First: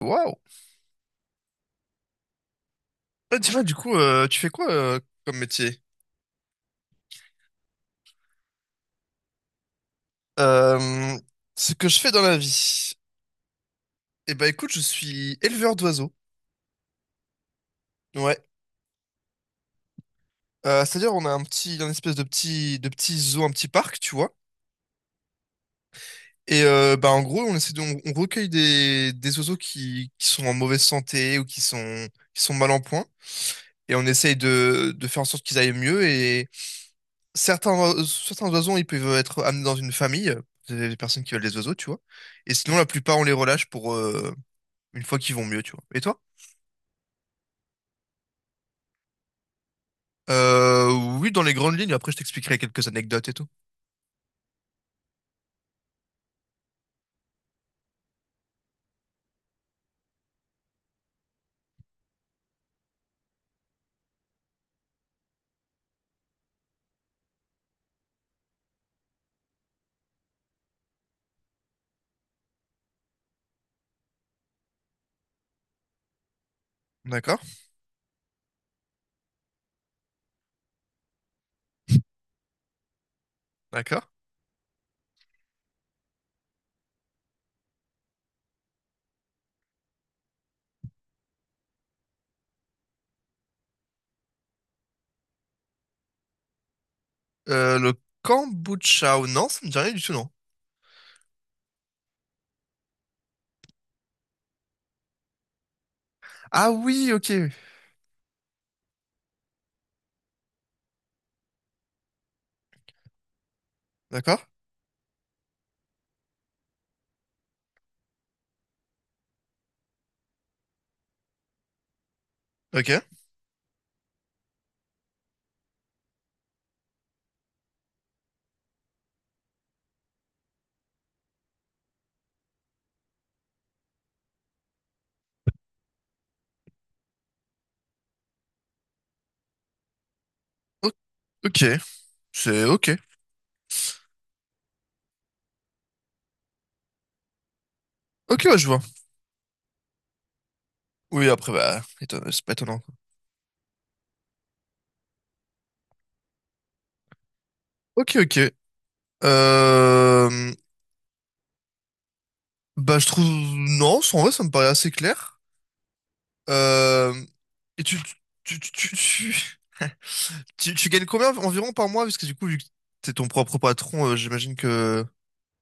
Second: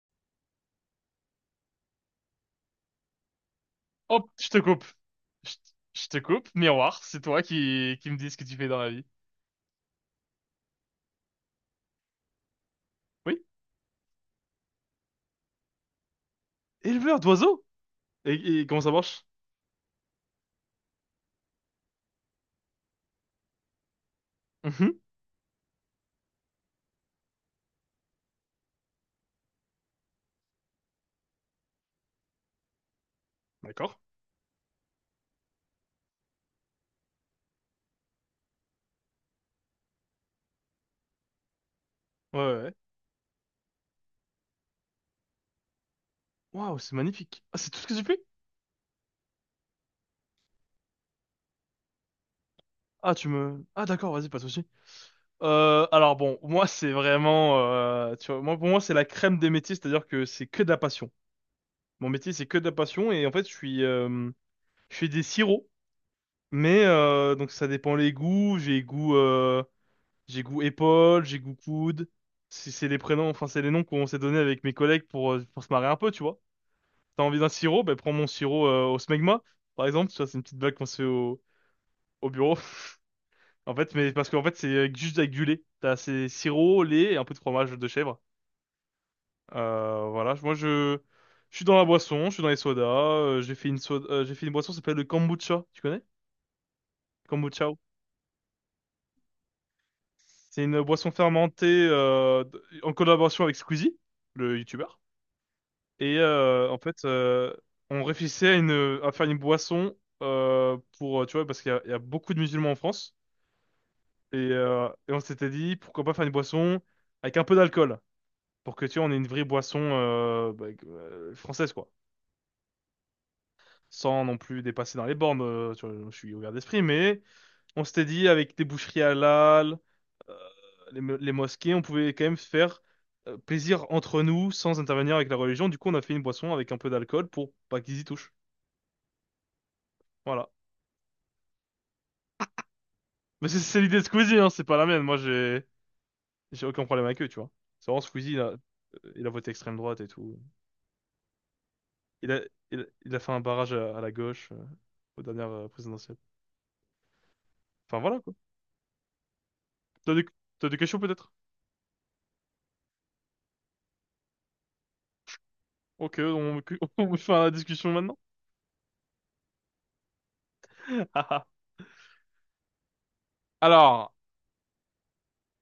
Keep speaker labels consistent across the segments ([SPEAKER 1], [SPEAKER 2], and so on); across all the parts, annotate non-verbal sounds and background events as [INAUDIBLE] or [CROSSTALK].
[SPEAKER 1] Waouh! Ah, dis-moi, du coup,
[SPEAKER 2] Hop,
[SPEAKER 1] tu
[SPEAKER 2] je
[SPEAKER 1] fais
[SPEAKER 2] te
[SPEAKER 1] quoi
[SPEAKER 2] coupe.
[SPEAKER 1] comme
[SPEAKER 2] Je, t-
[SPEAKER 1] métier?
[SPEAKER 2] je te coupe. Miroir, c'est toi qui me dis ce que tu fais dans la vie.
[SPEAKER 1] Euh, Ce que je fais dans la vie.
[SPEAKER 2] Oui,
[SPEAKER 1] Eh ben, écoute, je suis éleveur d'oiseaux.
[SPEAKER 2] éleveur d'oiseaux.
[SPEAKER 1] Ouais.
[SPEAKER 2] Et comment ça marche?
[SPEAKER 1] C'est-à-dire, on a un espèce de petit zoo, un petit parc, tu vois.
[SPEAKER 2] Mhm.
[SPEAKER 1] Et bah, en gros, on essaie de, on recueille des oiseaux qui sont en mauvaise santé ou qui sont mal en point.
[SPEAKER 2] D'accord.
[SPEAKER 1] Et on essaye de faire en sorte qu'ils aillent mieux. Et certains oiseaux, ils peuvent être amenés dans une famille, des personnes qui veulent des oiseaux, tu vois.
[SPEAKER 2] Ouais,
[SPEAKER 1] Et
[SPEAKER 2] ouais, ouais.
[SPEAKER 1] sinon, la plupart, on les relâche une fois qu'ils vont mieux, tu vois. Et toi?
[SPEAKER 2] Waouh, c'est magnifique. Ah, c'est tout ce que tu fais?
[SPEAKER 1] Euh, oui, dans les grandes lignes, après je t'expliquerai quelques
[SPEAKER 2] Ah, tu
[SPEAKER 1] anecdotes et tout.
[SPEAKER 2] me... Ah, d'accord, vas-y, pas de souci. Alors bon, moi, c'est vraiment... tu vois, moi, pour moi, c'est la crème des métiers, c'est-à-dire que c'est que de la passion. Mon métier, c'est que de la passion, et en fait, je suis... je fais des sirops, mais... donc, ça dépend les goûts. J'ai goût épaule, j'ai goût coude. C'est les prénoms, enfin c'est les noms qu'on s'est donnés avec mes collègues pour se marrer un peu, tu vois. T'as envie
[SPEAKER 1] D'accord?
[SPEAKER 2] d'un sirop, ben prends mon sirop au smegma, par exemple. Tu vois, c'est une petite blague qu'on se fait au bureau. [LAUGHS] En fait,
[SPEAKER 1] D'accord.
[SPEAKER 2] mais parce qu'en fait c'est juste avec du lait. T'as c'est sirop, lait et un peu de fromage de chèvre. Voilà, moi je suis dans la boisson, je suis dans les sodas. J'ai fait une soda, j'ai fait une boisson qui s'appelle le kombucha. Tu connais? Kombucha.
[SPEAKER 1] Le kombucha, ou non, ça me dit rien du tout, non.
[SPEAKER 2] C'est une boisson fermentée en collaboration avec Squeezie, le youtubeur. Et
[SPEAKER 1] Ah
[SPEAKER 2] en fait,
[SPEAKER 1] oui, ok.
[SPEAKER 2] on réfléchissait à, une, à faire une boisson pour, tu vois, parce qu'il y a beaucoup de musulmans en France. Et,
[SPEAKER 1] D'accord?
[SPEAKER 2] euh, et on s'était dit, pourquoi pas faire une boisson avec un peu d'alcool, pour que, tu vois, on ait une vraie boisson bah, française, quoi.
[SPEAKER 1] Ok.
[SPEAKER 2] Sans non plus dépasser dans les bornes, tu vois, je suis ouvert d'esprit, mais on s'était dit, avec des boucheries halal, euh, les mosquées, on pouvait quand même se faire plaisir entre nous sans intervenir avec la religion. Du coup, on a fait une boisson avec un peu d'alcool pour pas qu'ils y touchent. Voilà.
[SPEAKER 1] O- ok. C'est ok.
[SPEAKER 2] Mais c'est l'idée de Squeezie, hein, c'est pas la mienne. Moi, j'ai aucun problème avec eux, tu vois. C'est vraiment Squeezie, il
[SPEAKER 1] Ok,
[SPEAKER 2] a,
[SPEAKER 1] ouais, je vois.
[SPEAKER 2] il a voté extrême droite et tout.
[SPEAKER 1] Oui, après, bah,
[SPEAKER 2] Il a,
[SPEAKER 1] c'est pas étonnant,
[SPEAKER 2] il a,
[SPEAKER 1] quoi.
[SPEAKER 2] il a fait un barrage à la gauche aux dernières présidentielles. Enfin,
[SPEAKER 1] Ok,
[SPEAKER 2] voilà, quoi.
[SPEAKER 1] ok.
[SPEAKER 2] T'as des,
[SPEAKER 1] Euh,
[SPEAKER 2] t'as des questions, peut-être?
[SPEAKER 1] Bah, je trouve, non, en vrai, ça me paraît assez clair.
[SPEAKER 2] Ok, on, [LAUGHS]
[SPEAKER 1] Euh,
[SPEAKER 2] on fait la
[SPEAKER 1] et
[SPEAKER 2] discussion maintenant.
[SPEAKER 1] tu, tu, tu, tu, [LAUGHS] tu gagnes combien
[SPEAKER 2] [LAUGHS]
[SPEAKER 1] environ par mois? Parce que du coup, vu que t'es ton propre patron,
[SPEAKER 2] Alors,
[SPEAKER 1] j'imagine que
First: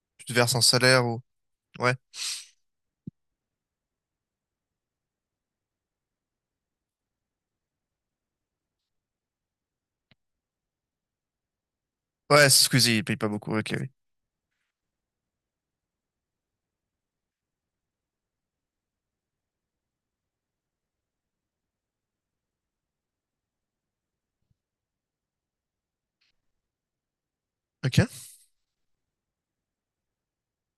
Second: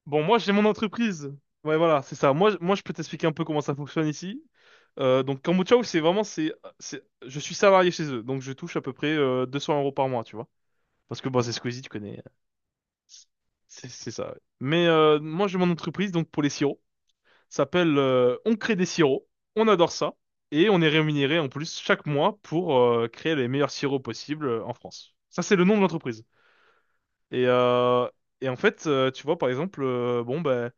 [SPEAKER 2] bon,
[SPEAKER 1] tu te
[SPEAKER 2] moi, j'ai
[SPEAKER 1] verses un
[SPEAKER 2] mon
[SPEAKER 1] salaire. Ou...
[SPEAKER 2] entreprise. Ouais,
[SPEAKER 1] Ouais.
[SPEAKER 2] voilà, c'est ça. Moi, je peux t'expliquer un peu comment ça fonctionne ici. Donc, Kambochaou, c'est vraiment, c'est, je suis salarié chez eux, donc je touche à peu près 200 € par mois, tu vois. Parce que, bon, c'est Squeezie, tu connais.
[SPEAKER 1] Ouais, excusez Squeezie, il paye pas beaucoup. Ok,
[SPEAKER 2] C'est
[SPEAKER 1] oui.
[SPEAKER 2] c'est ça, ouais. Mais moi, j'ai mon entreprise donc pour les sirops. Ça s'appelle On crée des sirops. On adore ça. Et on est rémunéré en plus chaque mois pour créer les meilleurs sirops possibles en France. Ça, c'est le nom de l'entreprise. Et,
[SPEAKER 1] Ok.
[SPEAKER 2] euh, et en fait, tu vois, par exemple, bon, ben,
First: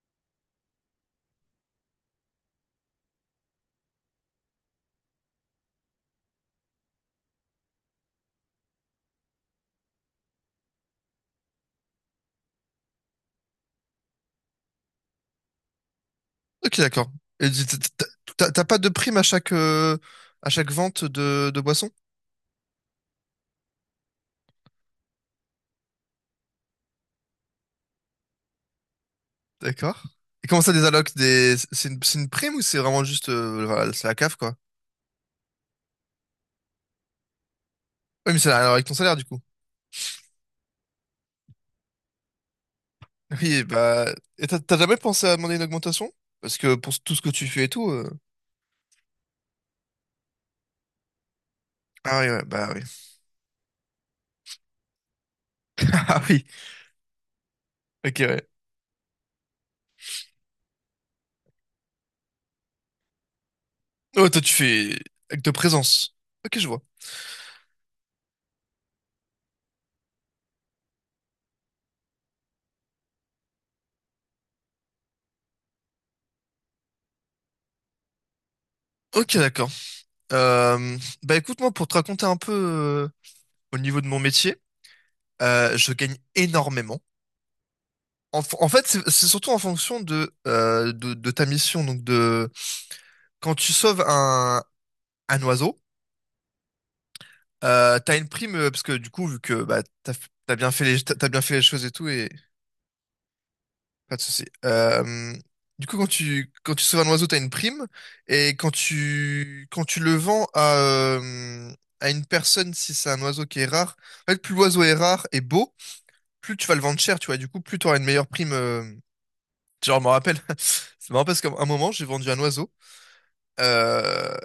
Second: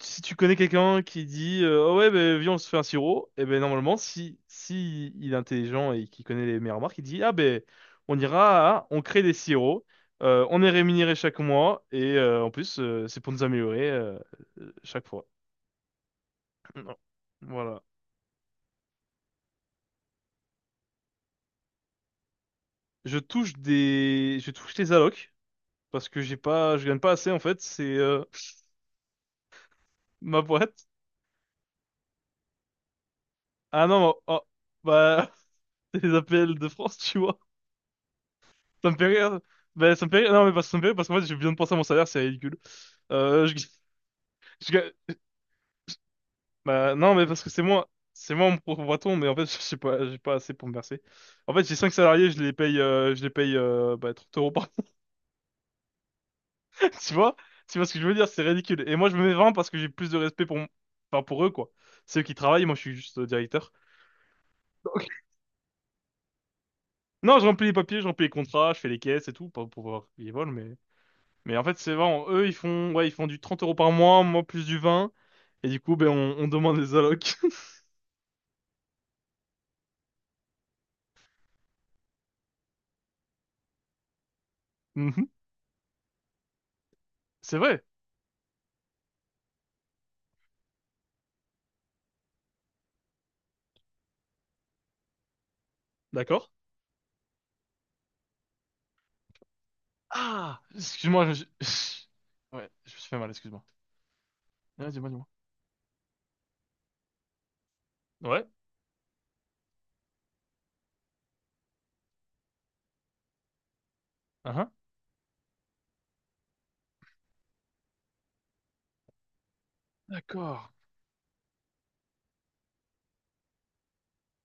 [SPEAKER 2] si tu connais quelqu'un qui dit ah ouais, ben, viens, on se fait un sirop, et ben normalement, si il est intelligent et qu'il connaît les meilleures marques, il dit ah ben, on crée des sirops, on est rémunéré chaque mois, et en plus, c'est pour nous améliorer chaque fois.
[SPEAKER 1] Ok,
[SPEAKER 2] Non.
[SPEAKER 1] d'accord. Et t- t-
[SPEAKER 2] Voilà.
[SPEAKER 1] t- T'as t'as pas de prime à chaque vente de boisson?
[SPEAKER 2] Je touche des allocs parce que j'ai pas, je gagne pas assez en fait. C'est [LAUGHS]
[SPEAKER 1] D'accord.
[SPEAKER 2] ma
[SPEAKER 1] Et comment ça, des
[SPEAKER 2] boîte.
[SPEAKER 1] allocs, c'est une prime ou c'est vraiment juste,
[SPEAKER 2] Ah
[SPEAKER 1] voilà,
[SPEAKER 2] non,
[SPEAKER 1] c'est la
[SPEAKER 2] oh,
[SPEAKER 1] CAF,
[SPEAKER 2] oh,
[SPEAKER 1] quoi?
[SPEAKER 2] bah [LAUGHS] C'est les APL de France, tu vois.
[SPEAKER 1] Oui, mais c'est avec
[SPEAKER 2] Ça
[SPEAKER 1] ton
[SPEAKER 2] me fait
[SPEAKER 1] salaire, du
[SPEAKER 2] rire.
[SPEAKER 1] coup.
[SPEAKER 2] Ben, ça me fait rire. Non, mais ça me fait rire parce qu'en fait, je viens de penser à mon salaire, c'est ridicule.
[SPEAKER 1] [LAUGHS]
[SPEAKER 2] Euh, je...
[SPEAKER 1] Oui, bah, et t'as
[SPEAKER 2] je
[SPEAKER 1] t'as jamais
[SPEAKER 2] ga-
[SPEAKER 1] pensé à demander une augmentation? Parce que pour
[SPEAKER 2] Bah, non,
[SPEAKER 1] tout ce
[SPEAKER 2] mais
[SPEAKER 1] que
[SPEAKER 2] parce
[SPEAKER 1] tu
[SPEAKER 2] que c'est
[SPEAKER 1] fais et
[SPEAKER 2] moi.
[SPEAKER 1] tout.
[SPEAKER 2] C'est moi mon propre patron, mais en fait, [LAUGHS] je sais pas, j'ai pas assez pour me verser. En fait, j'ai 5
[SPEAKER 1] Ah oui,
[SPEAKER 2] salariés, je
[SPEAKER 1] ouais,
[SPEAKER 2] les
[SPEAKER 1] bah
[SPEAKER 2] paye,
[SPEAKER 1] oui.
[SPEAKER 2] euh, je les paye bah, 30 € par
[SPEAKER 1] [LAUGHS] Ah oui.
[SPEAKER 2] mois, [LAUGHS] tu vois? Tu vois ce que je veux
[SPEAKER 1] Ok,
[SPEAKER 2] dire? C'est
[SPEAKER 1] ouais.
[SPEAKER 2] ridicule. Et moi, je me mets 20 parce que j'ai plus de respect enfin, pour eux, quoi. C'est eux qui travaillent, moi, je suis juste directeur.
[SPEAKER 1] Oh, toi, tu fais
[SPEAKER 2] Donc,
[SPEAKER 1] acte de présence. Ok, je vois.
[SPEAKER 2] non, je remplis les papiers, je remplis les contrats, je fais les caisses et tout, pas pour voir qui vole, mais... Mais en fait, c'est vraiment, eux, ils font, ouais, ils font du 30 € par mois, moi plus du 20. Et du coup, ben, on demande les allocs. [LAUGHS]
[SPEAKER 1] Ok, d'accord. Bah écoute, moi, pour te raconter un peu au niveau de mon métier,
[SPEAKER 2] Mhm.
[SPEAKER 1] je gagne énormément.
[SPEAKER 2] C'est vrai,
[SPEAKER 1] En fait, c'est surtout en fonction de ta mission. Donc, de quand tu sauves un oiseau,
[SPEAKER 2] d'accord?
[SPEAKER 1] t'as une prime parce que du coup, vu que bah t'as
[SPEAKER 2] Ah,
[SPEAKER 1] bien fait les,
[SPEAKER 2] excuse-moi, je me
[SPEAKER 1] choses et
[SPEAKER 2] suis...
[SPEAKER 1] tout, et
[SPEAKER 2] [LAUGHS] Ouais, je me suis fait mal, excuse-moi.
[SPEAKER 1] pas de souci.
[SPEAKER 2] Ah, dis-moi, dis-moi.
[SPEAKER 1] Du coup, quand tu sauves un oiseau, t'as une prime,
[SPEAKER 2] Ouais,
[SPEAKER 1] et quand tu le vends à une personne, si c'est un oiseau qui est rare, en fait, plus
[SPEAKER 2] ah,
[SPEAKER 1] l'oiseau est rare et beau. Plus tu vas le vendre cher, tu vois. Du coup, plus tu auras une meilleure prime. Genre, je me rappelle, [LAUGHS]
[SPEAKER 2] d'accord.
[SPEAKER 1] c'est marrant parce qu'à un moment, j'ai vendu un oiseau. Euh,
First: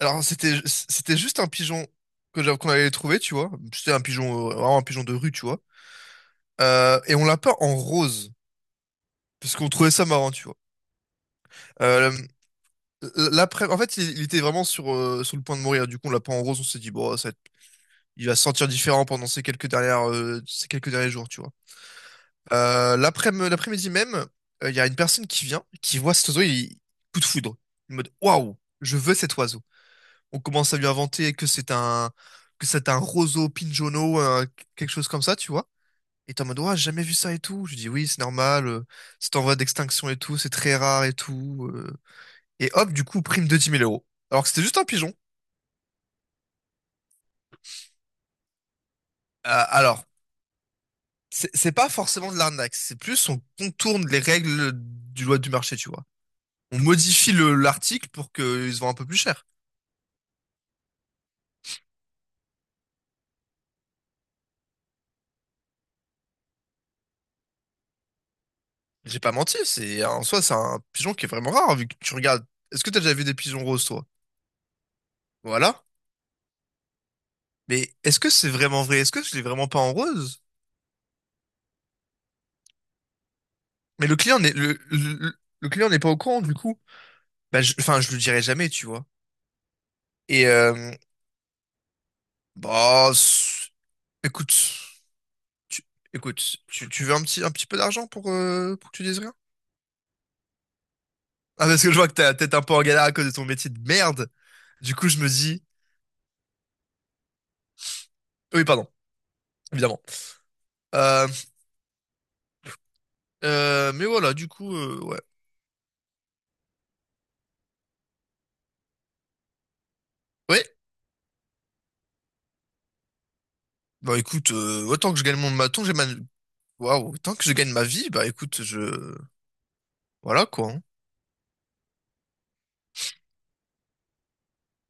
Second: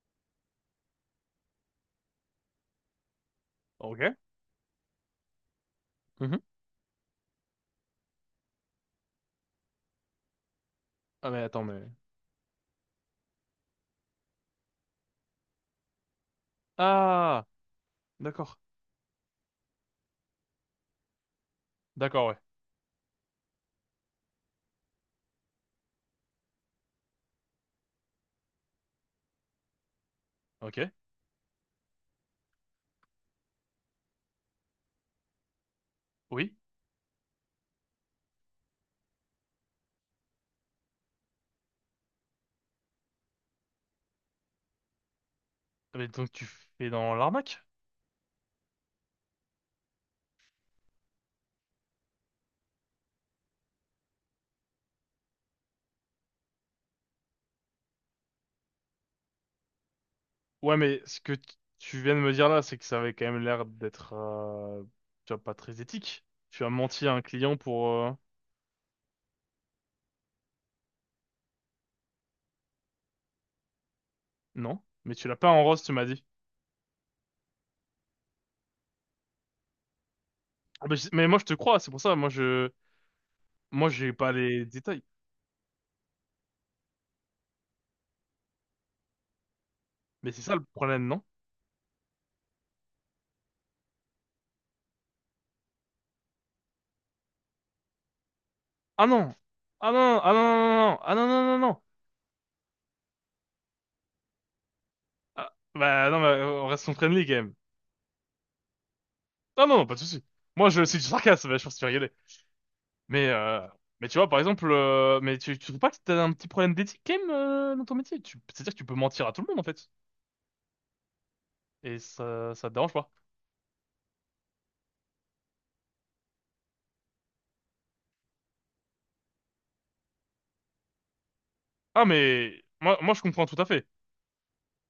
[SPEAKER 1] Alors, c'était juste un pigeon qu'on allait trouver, tu vois. C'était un
[SPEAKER 2] Ok.
[SPEAKER 1] pigeon, vraiment un pigeon de rue, tu vois.
[SPEAKER 2] Mhm.
[SPEAKER 1] Et on l'a peint en rose, parce qu'on trouvait ça marrant, tu vois.
[SPEAKER 2] Ah, mais attends, mais...
[SPEAKER 1] Euh, L'après, en fait, il était vraiment sur le point de mourir. Du coup, on l'a peint en rose, on s'est dit, bon,
[SPEAKER 2] Ah,
[SPEAKER 1] il va se
[SPEAKER 2] d'accord.
[SPEAKER 1] sentir différent pendant ces quelques derniers jours, tu vois.
[SPEAKER 2] D'accord, ouais.
[SPEAKER 1] L'après-midi même, il y a une personne qui vient, qui voit cet oiseau, il coup de foudre. En mode waouh, je veux cet oiseau. On commence
[SPEAKER 2] Ok.
[SPEAKER 1] à lui inventer que c'est un roseau pinjono, quelque chose comme ça, tu vois. Et t'es en
[SPEAKER 2] Oui.
[SPEAKER 1] mode ouah, j'ai jamais vu ça et tout. Je dis oui, c'est normal, c'est en voie d'extinction et tout, c'est très rare et tout. Et hop, du coup, prime de 10 000 euros. Alors que c'était juste un pigeon.
[SPEAKER 2] Ah, mais donc, tu fais dans l'arnaque?
[SPEAKER 1] Alors, c'est pas forcément de l'arnaque, c'est plus on contourne les règles du loi du marché, tu vois. On modifie l'article pour qu'il se vende un peu plus cher.
[SPEAKER 2] Ouais, mais ce que tu viens de me dire là, c'est que ça avait quand même l'air d'être... Tu vois, pas très éthique. Tu as menti à un client pour...
[SPEAKER 1] J'ai pas menti, c'est en soi c'est un pigeon qui est vraiment rare vu que tu regardes. Est-ce que t'as déjà vu des pigeons roses, toi?
[SPEAKER 2] Non, mais tu l'as pas en
[SPEAKER 1] Voilà.
[SPEAKER 2] rose, tu m'as dit.
[SPEAKER 1] Mais est-ce que c'est vraiment vrai? Est-ce que je l'ai vraiment pas en rose?
[SPEAKER 2] Ah, mais, mais moi je te crois, c'est pour ça, moi
[SPEAKER 1] Mais
[SPEAKER 2] j'ai
[SPEAKER 1] le
[SPEAKER 2] pas
[SPEAKER 1] client n'est
[SPEAKER 2] les
[SPEAKER 1] le,
[SPEAKER 2] détails.
[SPEAKER 1] le, le client n'est pas au courant du coup. Bah, enfin, je le dirai jamais, tu vois.
[SPEAKER 2] Mais c'est
[SPEAKER 1] Et
[SPEAKER 2] ça le
[SPEAKER 1] euh,
[SPEAKER 2] problème, non?
[SPEAKER 1] bah, écoute, tu, écoute, tu veux un petit peu d'argent pour que tu
[SPEAKER 2] Ah
[SPEAKER 1] dises
[SPEAKER 2] non!
[SPEAKER 1] rien?
[SPEAKER 2] Ah non, ah non, non, non, ah non, non, non,
[SPEAKER 1] Ah,
[SPEAKER 2] non.
[SPEAKER 1] parce que je vois que t'as peut-être un peu en galère à cause de ton métier de merde. Du coup, je me
[SPEAKER 2] Ah,
[SPEAKER 1] dis.
[SPEAKER 2] bah non, mais on reste son friendly quand même.
[SPEAKER 1] Oui, pardon,
[SPEAKER 2] Ah non, non, pas de
[SPEAKER 1] évidemment.
[SPEAKER 2] souci. Moi je c'est du
[SPEAKER 1] Euh,
[SPEAKER 2] sarcasme, bah, je pense que tu vas rigoler. Mais euh,
[SPEAKER 1] mais
[SPEAKER 2] mais tu vois
[SPEAKER 1] voilà,
[SPEAKER 2] par
[SPEAKER 1] du
[SPEAKER 2] exemple,
[SPEAKER 1] coup, ouais.
[SPEAKER 2] mais tu trouves pas que t'as un petit problème d'éthique quand même dans ton métier? C'est-à-dire que tu peux mentir à tout le monde en fait,
[SPEAKER 1] Ouais,
[SPEAKER 2] et ça te dérange pas.
[SPEAKER 1] bah écoute, autant que je gagne mon maton, j'ai ma. Waouh, autant que je gagne ma vie, bah écoute, je. Voilà, quoi. Hein.
[SPEAKER 2] Ah mais moi je comprends tout à fait.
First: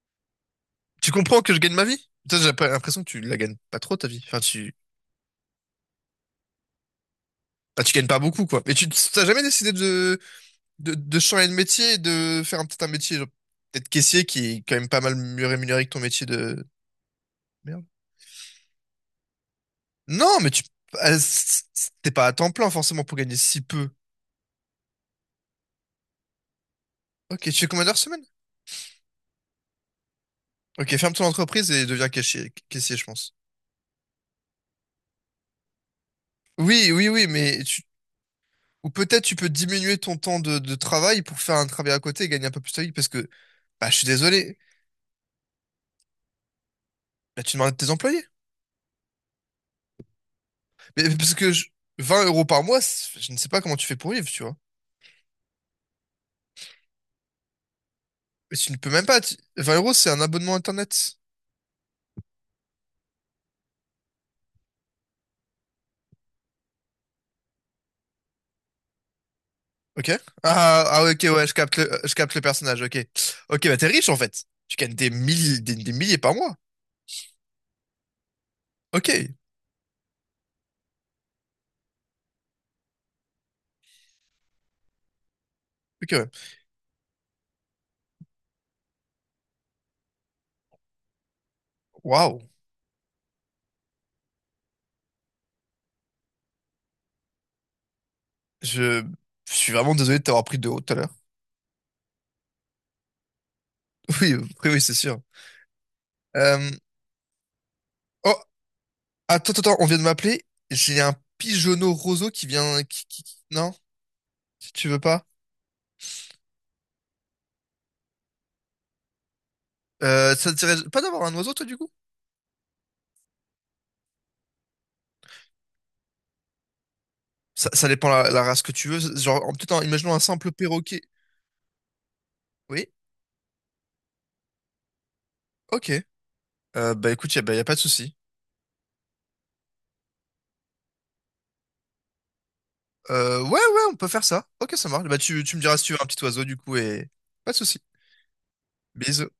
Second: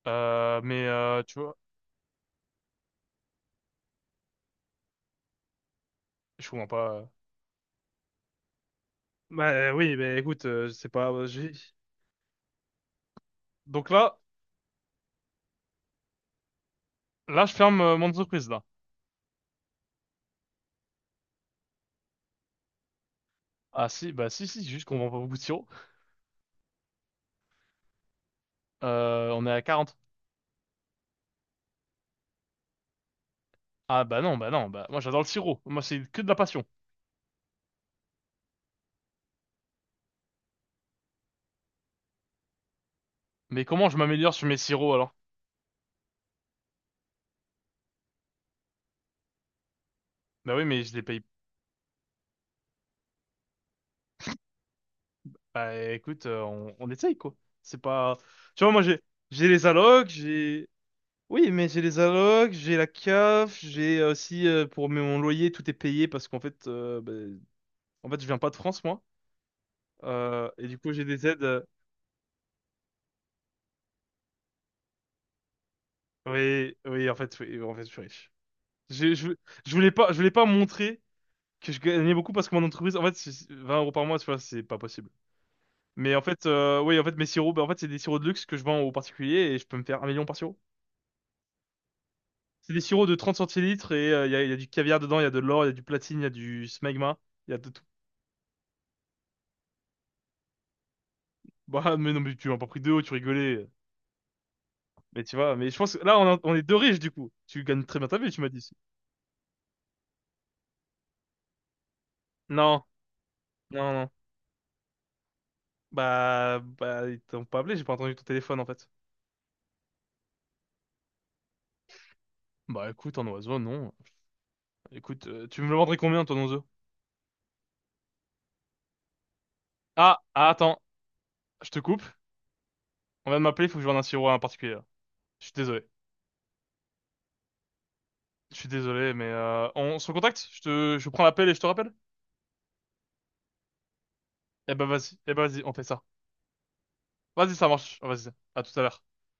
[SPEAKER 2] Mais
[SPEAKER 1] Tu
[SPEAKER 2] tu
[SPEAKER 1] comprends que
[SPEAKER 2] vois,
[SPEAKER 1] je gagne ma vie? Putain, J'ai pas- l'impression que tu la gagnes pas trop, ta vie. Enfin, tu.
[SPEAKER 2] je comprends pas.
[SPEAKER 1] Bah, tu gagnes pas beaucoup, quoi. Mais tu t'as jamais
[SPEAKER 2] Bah
[SPEAKER 1] décidé
[SPEAKER 2] oui, mais
[SPEAKER 1] de,
[SPEAKER 2] écoute, c'est
[SPEAKER 1] de,
[SPEAKER 2] pas.
[SPEAKER 1] de changer de métier et de faire peut-être un métier, genre, peut-être
[SPEAKER 2] Donc là,
[SPEAKER 1] caissier, qui est quand même pas mal mieux rémunéré que ton métier de.
[SPEAKER 2] là, je ferme
[SPEAKER 1] Merde.
[SPEAKER 2] mon entreprise là.
[SPEAKER 1] Non, mais tu. Ah, t'es pas à temps plein, forcément, pour gagner si
[SPEAKER 2] Ah
[SPEAKER 1] peu.
[SPEAKER 2] si, bah si, si, juste qu'on vend pas beaucoup de sirop.
[SPEAKER 1] Ok, tu fais combien d'heures semaine?
[SPEAKER 2] On est à 40.
[SPEAKER 1] Ok, ferme ton entreprise et deviens caissier, caissier, je pense.
[SPEAKER 2] Ah, bah non, bah non, bah moi j'adore le sirop. Moi c'est que de la passion.
[SPEAKER 1] Oui, oui, oui, mais tu. Ou peut-être tu peux diminuer ton temps de travail pour faire un travail à côté et gagner un peu plus ta vie parce que,
[SPEAKER 2] Mais comment
[SPEAKER 1] bah,
[SPEAKER 2] je
[SPEAKER 1] je suis
[SPEAKER 2] m'améliore sur
[SPEAKER 1] désolé,
[SPEAKER 2] mes sirops alors?
[SPEAKER 1] là, tu demandes à tes employés.
[SPEAKER 2] Bah oui, mais je les
[SPEAKER 1] Mais
[SPEAKER 2] paye.
[SPEAKER 1] parce que 20 euros par mois, je ne sais pas comment tu fais pour vivre, tu vois.
[SPEAKER 2] Bah écoute, on essaye quoi. C'est pas.
[SPEAKER 1] Mais
[SPEAKER 2] Tu vois,
[SPEAKER 1] tu ne
[SPEAKER 2] moi
[SPEAKER 1] peux
[SPEAKER 2] j'ai
[SPEAKER 1] même pas.
[SPEAKER 2] j'ai les
[SPEAKER 1] 20 euros,
[SPEAKER 2] allocs,
[SPEAKER 1] c'est un abonnement
[SPEAKER 2] j'ai.
[SPEAKER 1] Internet.
[SPEAKER 2] Oui, mais j'ai les allocs, j'ai la CAF, j'ai aussi pour mon loyer tout est payé parce qu'en fait, bah, en fait je viens pas de France moi.
[SPEAKER 1] Ok?
[SPEAKER 2] Et du
[SPEAKER 1] Ah,
[SPEAKER 2] coup j'ai
[SPEAKER 1] ah, ok,
[SPEAKER 2] des aides.
[SPEAKER 1] ouais, je capte le, je capte le personnage, ok. Ok, bah, t'es riche en fait. Tu gagnes des milliers, des milliers par mois.
[SPEAKER 2] Oui, oui, en fait, je suis riche.
[SPEAKER 1] Ok,
[SPEAKER 2] Je, je, je voulais pas montrer que je gagnais beaucoup parce que mon entreprise, en fait, c'est 20 € par mois, tu vois, c'est pas possible.
[SPEAKER 1] ok,
[SPEAKER 2] Mais en
[SPEAKER 1] ouais.
[SPEAKER 2] fait, oui, en fait, mes sirops, bah, en fait, c'est des sirops de luxe que je vends aux particuliers et je peux me faire 1 million par sirop.
[SPEAKER 1] Waouh.
[SPEAKER 2] C'est des sirops de 30 centilitres et il y a du caviar dedans, il y a de l'or, il y a du platine, il y a du smegma, il y a de tout.
[SPEAKER 1] Je... je suis vraiment désolé de t'avoir pris de haut tout à l'heure.
[SPEAKER 2] Bah, [LAUGHS] mais non, mais tu m'as pas pris deux hauts, tu rigolais.
[SPEAKER 1] [LAUGHS] Oui, oui, oui, c'est sûr.
[SPEAKER 2] Mais tu vois, mais je pense que là, on est
[SPEAKER 1] Euh...
[SPEAKER 2] deux riches, du coup. Tu gagnes très bien ta vie,
[SPEAKER 1] oh,
[SPEAKER 2] tu m'as dit.
[SPEAKER 1] attends, attends, attends, on vient de m'appeler. J'ai un pigeonneau roseau qui
[SPEAKER 2] Non,
[SPEAKER 1] vient. Non,
[SPEAKER 2] non, non.
[SPEAKER 1] si tu veux pas.
[SPEAKER 2] Bah, ils t'ont pas appelé, j'ai pas entendu ton téléphone, en fait.
[SPEAKER 1] Ça te dirait pas d'avoir un oiseau, toi, du coup?
[SPEAKER 2] Bah écoute, en oiseau, non. Écoute, tu me le vendrais combien ton oiseau?
[SPEAKER 1] Ça dépend la race que tu veux. Genre, peut-être, imaginons un
[SPEAKER 2] Ah, ah,
[SPEAKER 1] simple
[SPEAKER 2] attends,
[SPEAKER 1] perroquet.
[SPEAKER 2] je te coupe.
[SPEAKER 1] Oui,
[SPEAKER 2] On vient de m'appeler, il faut que je vende un sirop à un particulier là. Je suis désolé.
[SPEAKER 1] ok. Bah écoute, bah, y a pas de souci.
[SPEAKER 2] Je suis désolé, mais on se contacte? Je prends l'appel et je te rappelle?
[SPEAKER 1] Ouais, ouais, on peut faire ça. Ok, ça marche. Bah
[SPEAKER 2] Eh ben
[SPEAKER 1] tu me
[SPEAKER 2] vas-y, on
[SPEAKER 1] diras
[SPEAKER 2] fait
[SPEAKER 1] si tu veux
[SPEAKER 2] ça.
[SPEAKER 1] un petit oiseau, du coup, et pas
[SPEAKER 2] Vas-y,
[SPEAKER 1] de
[SPEAKER 2] ça
[SPEAKER 1] souci.
[SPEAKER 2] marche. Vas-y, à tout à l'heure.
[SPEAKER 1] Bisous.